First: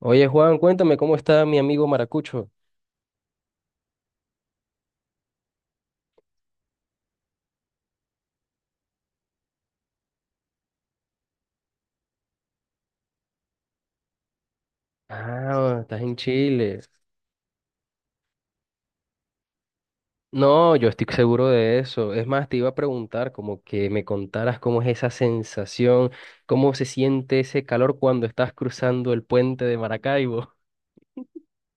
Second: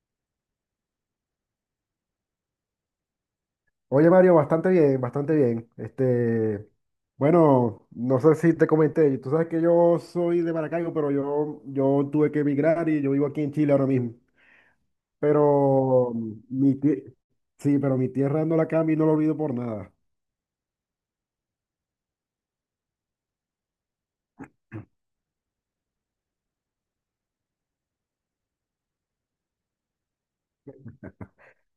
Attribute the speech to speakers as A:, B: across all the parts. A: Oye, Juan, cuéntame cómo está mi amigo Maracucho.
B: Oye, Mario, bastante bien, bastante bien. Bueno, no sé si te comenté, tú sabes que yo soy de Maracaibo, pero yo tuve que emigrar y yo vivo aquí en Chile ahora mismo.
A: Ah, estás
B: Pero
A: en
B: mi
A: Chile.
B: tie- sí, pero mi tierra no la cambio y no la olvido por nada.
A: No, yo estoy seguro de eso. Es más, te iba a preguntar como que me contaras cómo es esa sensación, cómo se siente ese calor cuando estás cruzando el puente de Maracaibo.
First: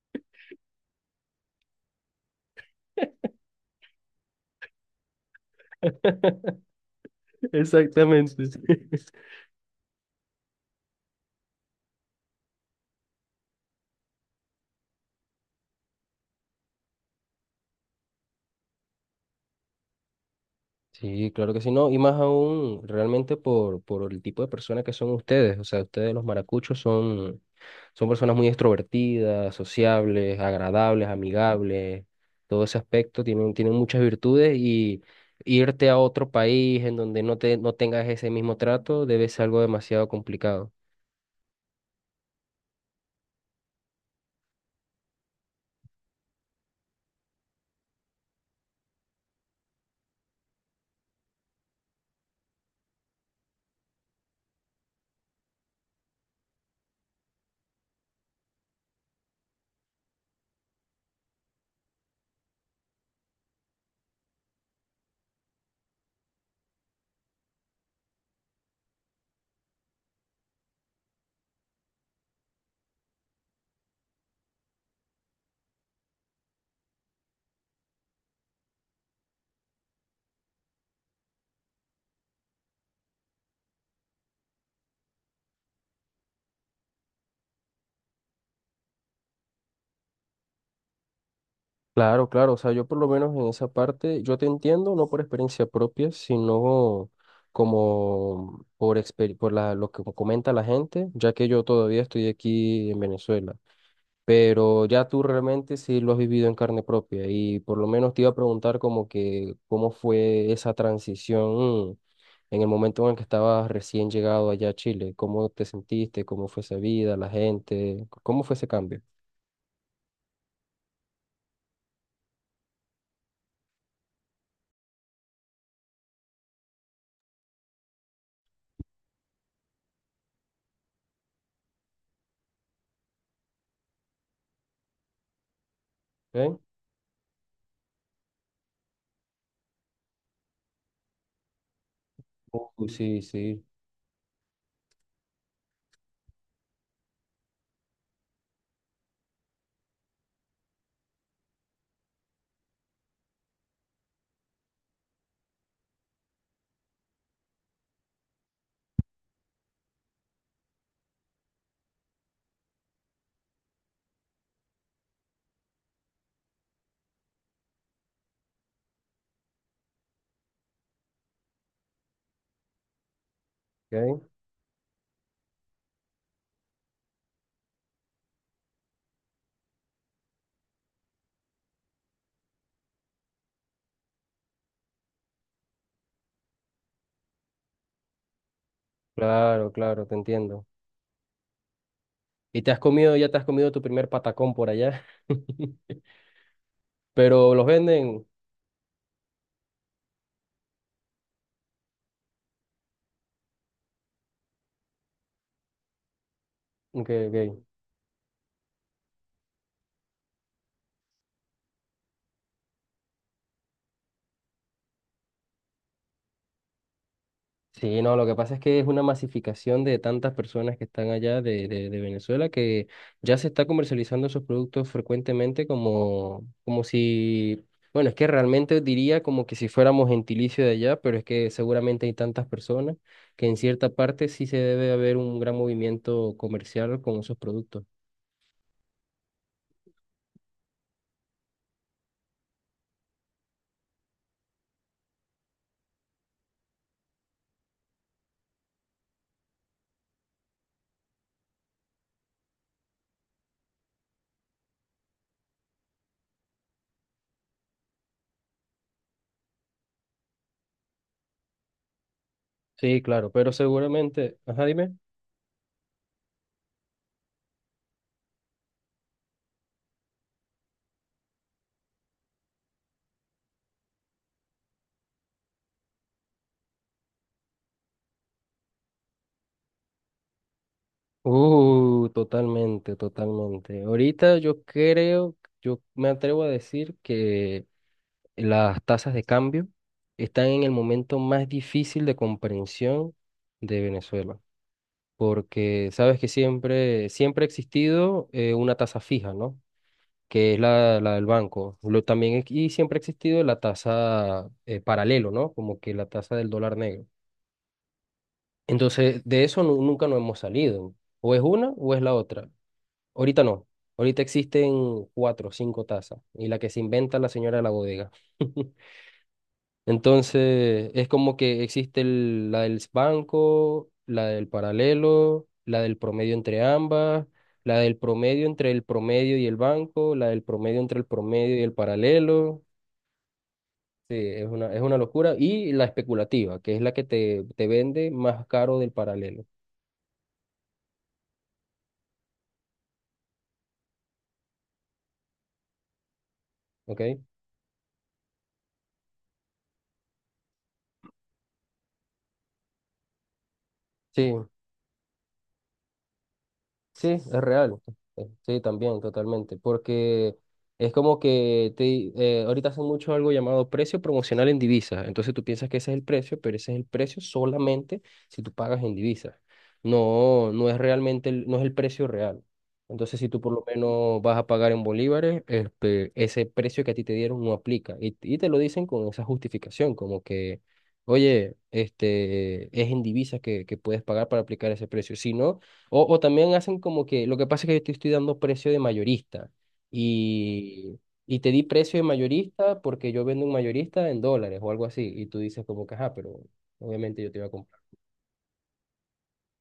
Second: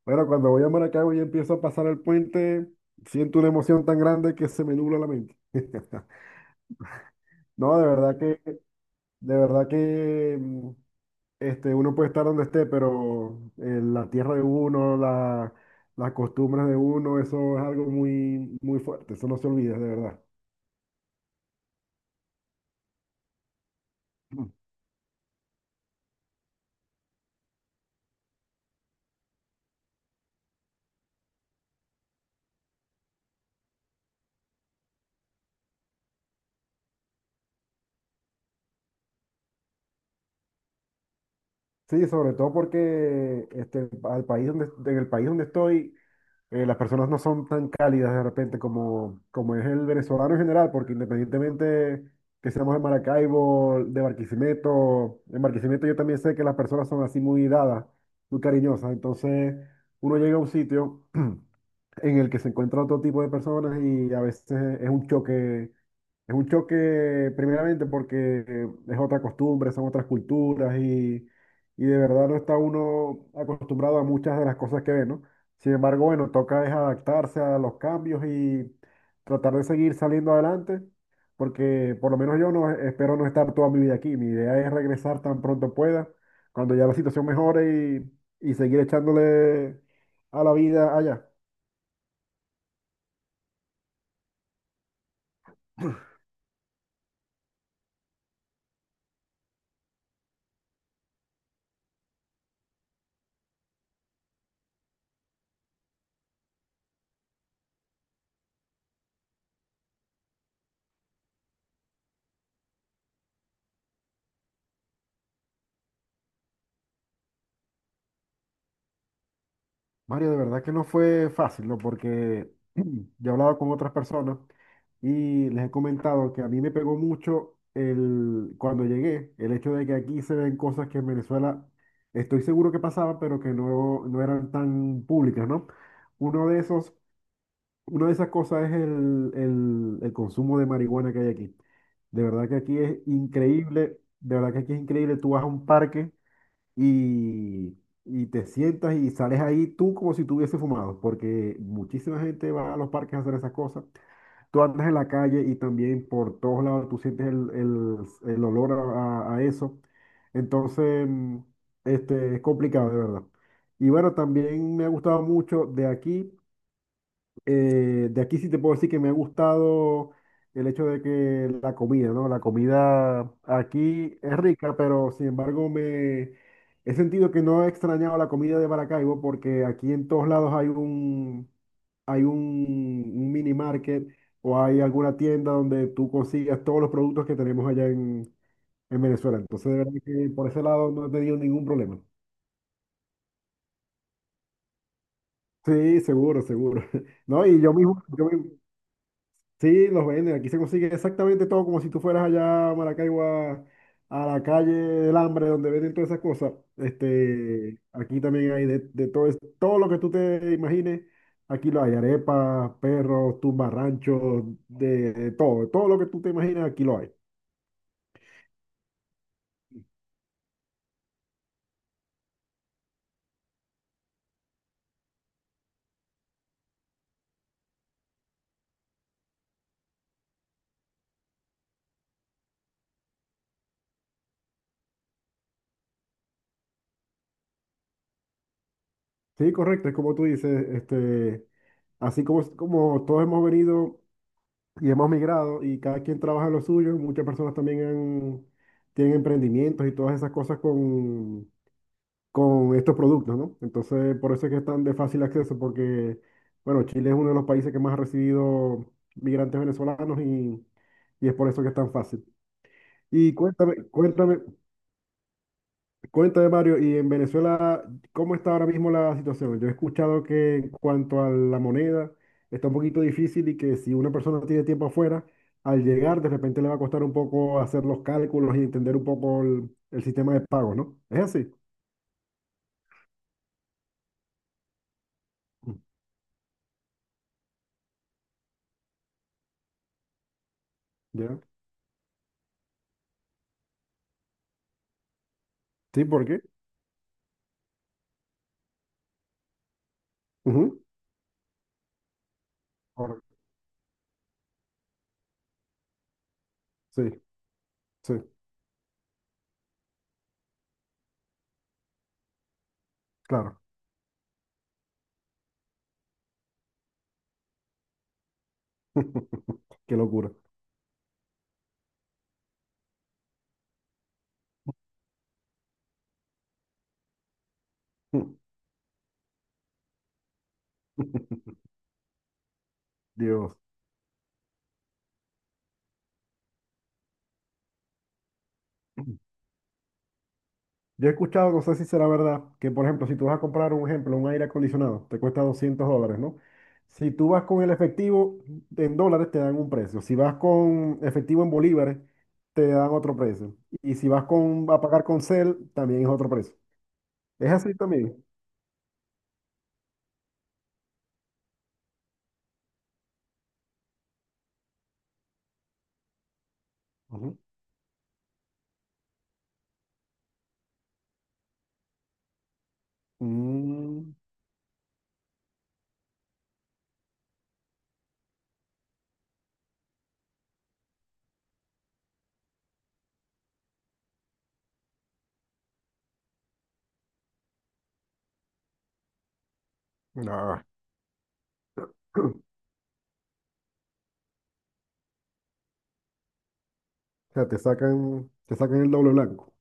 B: Bueno, cuando voy a Maracaibo y empiezo a pasar el puente, siento una emoción tan grande que se me nubla la mente. No,
A: Exactamente.
B: de verdad que Este, Uno puede estar donde esté, pero la tierra de uno, las costumbres de uno, eso es algo muy, muy fuerte, eso no se olvida, de verdad.
A: Sí, claro que sí, no, y más aún realmente por el tipo de
B: Mm.
A: personas que son ustedes, o sea, ustedes los maracuchos son Son personas muy extrovertidas, sociables, agradables, amigables. Todo ese aspecto tienen, tienen muchas virtudes y irte a otro país en donde no te, no tengas ese mismo trato debe ser algo demasiado complicado.
B: Sí, sobre todo porque en el país donde estoy, las personas no son tan cálidas de repente como es el venezolano en general, porque independientemente que seamos de Maracaibo, de Barquisimeto, en Barquisimeto yo también sé que las personas son así muy dadas, muy cariñosas, entonces uno llega a un sitio. En el que se encuentra otro tipo de personas y a veces es un choque primeramente porque es otra costumbre, son otras culturas y de verdad no está uno acostumbrado a muchas de las cosas que ve, ¿no? Sin embargo, bueno, toca es adaptarse a los cambios y tratar de seguir saliendo adelante, porque por lo menos yo no espero no estar toda mi vida aquí. Mi idea es regresar tan pronto pueda, cuando ya la situación mejore y seguir echándole a la vida allá.
A: Claro, claro, o sea, yo por lo menos en esa parte, yo te entiendo, no por experiencia propia, sino como por lo que comenta la gente, ya que yo todavía estoy aquí en Venezuela. Pero ya tú realmente sí lo has vivido en carne propia y por lo menos te iba a preguntar como que cómo fue esa transición en el momento en el que estabas recién llegado allá a Chile, cómo te sentiste, cómo fue esa vida, la gente, cómo fue ese cambio.
B: Mario, de verdad que no fue fácil, ¿no? Porque yo he hablado con otras personas y les he comentado que a mí me pegó mucho cuando llegué, el hecho de que aquí se ven cosas que en Venezuela estoy seguro que pasaban, pero que no, no eran tan públicas, ¿no? Uno de
A: ¿Ok?
B: esos, una de esas cosas es el consumo de marihuana que hay aquí. De verdad que aquí
A: Uy,
B: es
A: sí, sí.
B: increíble, de verdad que aquí es increíble. Tú vas a un parque y, y te sientas y sales ahí tú como si tuviese fumado, porque muchísima gente va a los parques a hacer esas cosas. Tú andas en la calle y también por todos lados tú sientes el olor a eso. Entonces, es complicado, de verdad. Y bueno, también me ha gustado mucho de aquí. De aquí sí te puedo decir que me ha gustado el hecho de que la comida, ¿no? La comida aquí
A: ¿Ok?
B: es rica, pero sin embargo me he sentido que no he extrañado la comida de Maracaibo porque aquí en todos lados hay un mini market o hay alguna tienda donde tú consigas todos los productos que tenemos allá en Venezuela.
A: Claro,
B: Entonces, de verdad
A: claro, te
B: que por ese
A: entiendo.
B: lado no he tenido ningún problema.
A: ¿Y te has comido, ya te has comido tu primer patacón por allá?
B: Sí, seguro, seguro. No,
A: Pero
B: y
A: los
B: yo mismo, yo
A: venden.
B: mismo. Sí, los venden. Aquí se consigue exactamente todo, como si tú fueras allá a Maracaibo a la calle del Hambre, donde venden todas esas cosas.
A: Ok, ok.
B: Aquí también hay de todo, todo lo que tú te imagines. Aquí lo hay, arepas, perros, tumbarranchos, de todo lo que tú te imaginas, aquí lo hay.
A: Sí, no, lo que pasa es que es una masificación de tantas personas que están allá de Venezuela que ya se está comercializando esos productos frecuentemente como, como si, bueno, es que realmente diría como que si fuéramos gentilicio de allá, pero es que seguramente hay tantas personas que en cierta parte sí se debe haber un gran movimiento comercial con esos productos.
B: Sí, correcto, es como tú dices, así como todos hemos venido y hemos migrado y cada quien trabaja en lo suyo, muchas personas tienen emprendimientos y todas esas cosas con estos productos, ¿no? Entonces, por eso es que están de fácil acceso, porque, bueno, Chile es uno de los países que más ha recibido migrantes venezolanos y es por eso que es tan fácil.
A: Sí, claro,
B: Y
A: pero
B: cuéntame,
A: seguramente,
B: cuéntame,
A: ajá, dime.
B: cuéntame, Mario, y en Venezuela, ¿cómo está ahora mismo la situación? Yo he escuchado que en cuanto a la moneda, está un poquito difícil y que si una persona tiene tiempo afuera, al llegar, de repente le va a costar un poco hacer los cálculos y entender un poco el sistema de pago, ¿no? ¿Es así?
A: Totalmente, totalmente. Ahorita yo creo, yo me atrevo a decir que... las tasas de cambio están en el momento
B: ¿Ya?
A: más difícil de comprensión de Venezuela, porque
B: ¿Sí?
A: sabes
B: ¿Por
A: que
B: qué?
A: siempre, siempre ha existido una tasa fija, ¿no? Que es la del banco. Lo, también, y siempre ha
B: ¿Ahora?
A: existido la tasa paralelo, ¿no? Como que la tasa del dólar
B: Sí,
A: negro.
B: sí,
A: Entonces, de eso nunca nos hemos salido. O es una o es la otra. Ahorita
B: claro.
A: no. Ahorita existen cuatro o cinco tasas y la que se inventa la señora de la bodega.
B: Qué locura.
A: Entonces, es como que existe la del banco, la del paralelo, la del promedio entre ambas, la del promedio entre el promedio y el banco, la del promedio entre el promedio y el paralelo.
B: Dios.
A: Sí, es una locura. Y la especulativa, que es la que te vende más caro del paralelo.
B: Yo he escuchado, no sé si será verdad, que por ejemplo, si tú vas a comprar un ejemplo, un aire acondicionado, te cuesta $200, ¿no?
A: ¿Ok?
B: Si tú vas con el efectivo en dólares, te dan un precio. Si vas con efectivo en bolívares, te dan otro precio. Y si vas
A: Sí.
B: con, a pagar con CEL, también es otro precio.
A: Sí, es
B: Es así
A: real.
B: también.
A: Sí, también, totalmente. Porque es como que ahorita hacen mucho algo llamado precio promocional en divisas. Entonces tú piensas que ese es el precio, pero ese es el precio
B: Ujú.
A: solamente si tú pagas en divisas. No, no es realmente, no es el precio real. Entonces, si tú por lo
B: Mm,
A: menos vas a pagar en bolívares, este, ese precio que a ti te dieron no aplica. Y te lo dicen con esa justificación, como que, oye, este, es en divisas que puedes pagar para aplicar ese precio. Si no, o también hacen como que, lo que pasa es que yo te estoy dando precio de mayorista
B: ah.
A: y, y te di precio de mayorista porque yo vendo un mayorista en dólares o algo así. Y tú dices como que, ajá, pero obviamente yo
B: O
A: te
B: sea,
A: iba a comprar.
B: te sacan el doble blanco.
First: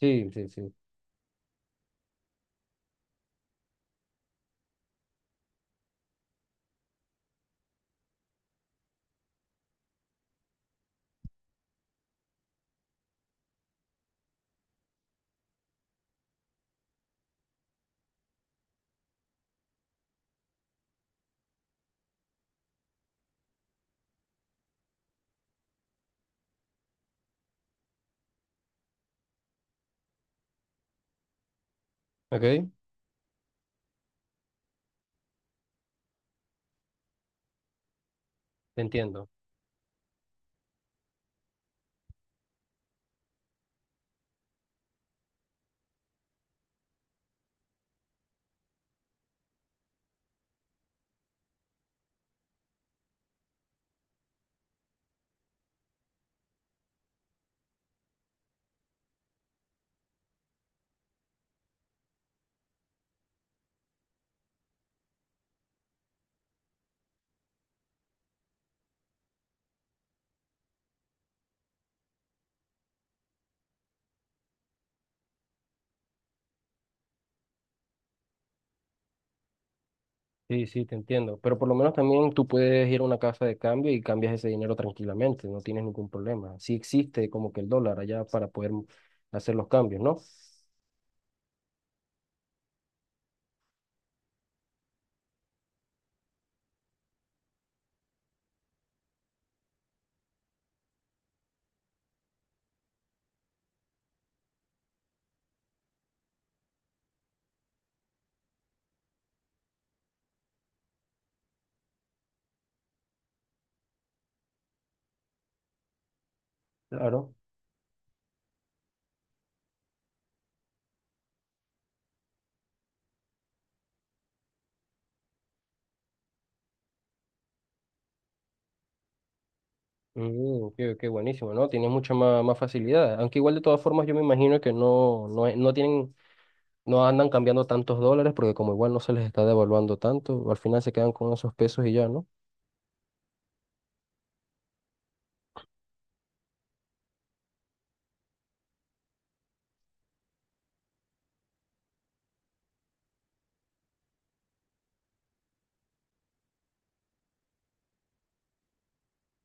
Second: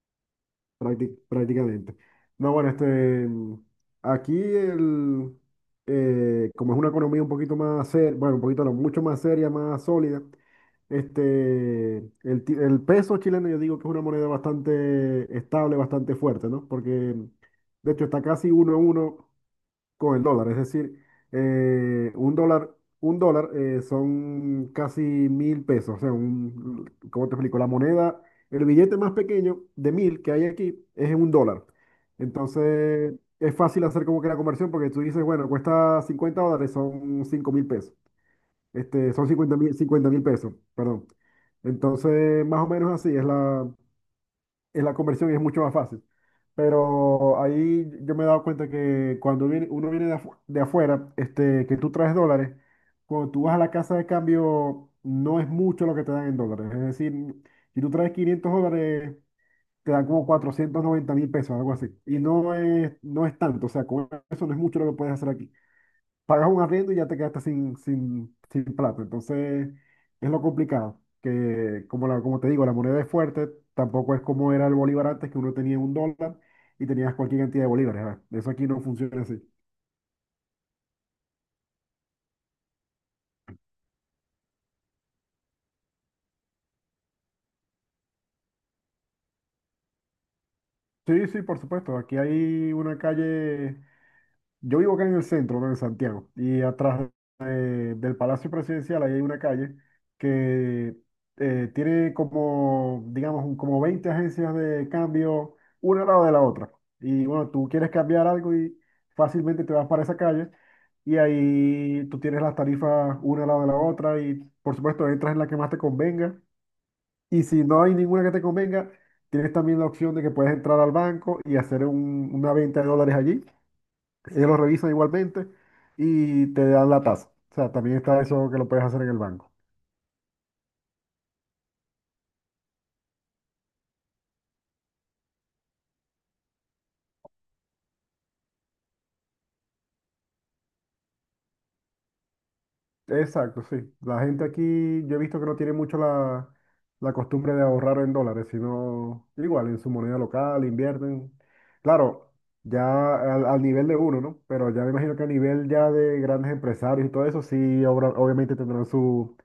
A: Sí, sí, sí.
B: Prácticamente. No, bueno, aquí como es una economía un poquito más seria, bueno, un poquito no, mucho más seria, más sólida, este, el peso chileno yo digo que es una moneda bastante estable, bastante fuerte, ¿no? Porque de hecho está casi uno a uno con el dólar. Es decir, eh, un dólar, un dólar son casi 1.000 pesos. O sea, un, ¿cómo te explico? La moneda, el billete más pequeño de 1.000 que hay aquí es un dólar.
A: Ok, te
B: Entonces, es fácil hacer como que la conversión porque tú dices, bueno, cuesta $50, son 5.000 pesos.
A: entiendo.
B: Son 50.000, 50.000 pesos, perdón. Entonces, más o menos así es la, en la conversión es mucho más fácil. Pero ahí yo me he dado cuenta que cuando viene, uno viene de afuera, que tú traes dólares, cuando tú vas a la casa de cambio, no es mucho lo que te dan en dólares. Es decir, si tú traes $500, te dan como 490.000 pesos, algo así. Y no es tanto, o sea, con eso no es mucho lo que puedes hacer aquí pagas un arriendo y ya te quedaste sin, sin, sin plata. Entonces, es lo complicado, que como, la, como te digo, la moneda es fuerte, tampoco es como era el bolívar antes, que uno tenía un dólar y tenías cualquier cantidad de bolívares. ¿Verdad? Eso aquí no funciona así.
A: Sí, sí, te entiendo. Pero por lo menos también tú puedes ir a una casa de cambio y cambias ese dinero tranquilamente, no tienes ningún problema. Sí existe como que el dólar allá para poder hacer los cambios, ¿no?
B: Sí, sí, por supuesto. Aquí hay una calle. Yo vivo acá en el centro, ¿no? En Santiago, y atrás del Palacio Presidencial ahí hay una calle que tiene como, digamos, como 20 agencias de cambio, una al lado de la otra. Y bueno, tú quieres cambiar algo y fácilmente te vas para esa calle y ahí tú tienes las tarifas una al lado de la otra y por supuesto entras en la que más te convenga.
A: Claro.
B: Y si no hay ninguna que te convenga, tienes también la opción de que puedes entrar al banco y hacer una venta de dólares allí ellos lo revisan igualmente y te dan la tasa. O sea, también está eso que lo puedes hacer en el banco.
A: Mm, ok, ok, buenísimo, ¿no? Tiene mucha más, más facilidad. Aunque igual de todas formas yo me imagino que no, no, no tienen, no andan cambiando tantos dólares porque como igual no se les está devaluando tanto, al final se quedan con esos pesos y ya, ¿no?
B: Exacto, sí. La gente aquí, yo he visto que no tiene mucho la costumbre de ahorrar en dólares, sino igual en su moneda local, invierten. Claro, ya al nivel de uno, ¿no? Pero ya me imagino que a nivel ya de grandes empresarios y todo eso, sí, obviamente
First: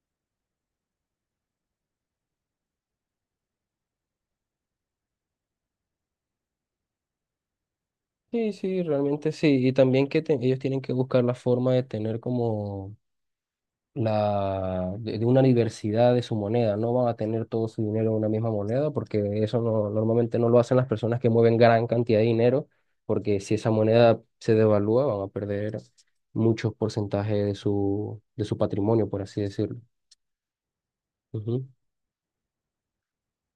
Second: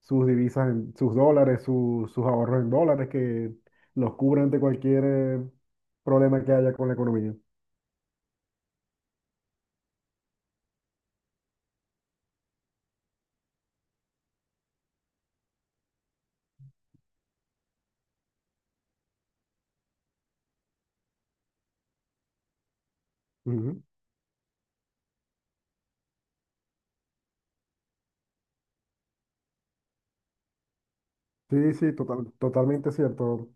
B: sus divisas, en, sus dólares, sus ahorros en dólares que los cubren de cualquier problema que haya con la economía.
A: Sí, sí, realmente sí. Y también que ellos tienen que buscar la forma de tener como de una diversidad de su moneda. No van a tener todo su dinero en una misma moneda porque eso no, normalmente no lo hacen las personas que mueven gran cantidad de dinero porque si esa
B: Ujú.
A: moneda se devalúa van a perder muchos porcentajes de de su patrimonio, por así decirlo. Ujú.
B: Sí, sí, totalmente cierto,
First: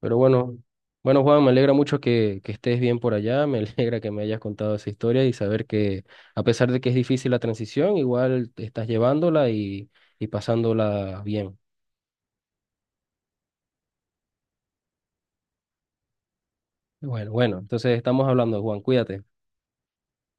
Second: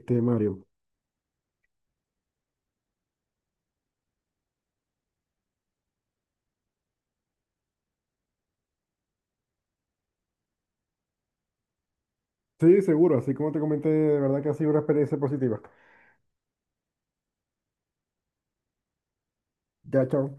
A: Pero bueno,
B: Mario.
A: bueno Juan, me alegra mucho que estés bien por allá, me alegra que me hayas contado esa historia y saber que a pesar de que es difícil la transición, igual te estás llevándola y pasándola bien.
B: Sí, seguro, así como te comenté, de verdad que ha sido una experiencia positiva.
A: Bueno, bueno, entonces estamos hablando, Juan, cuídate.
B: Ya, chao.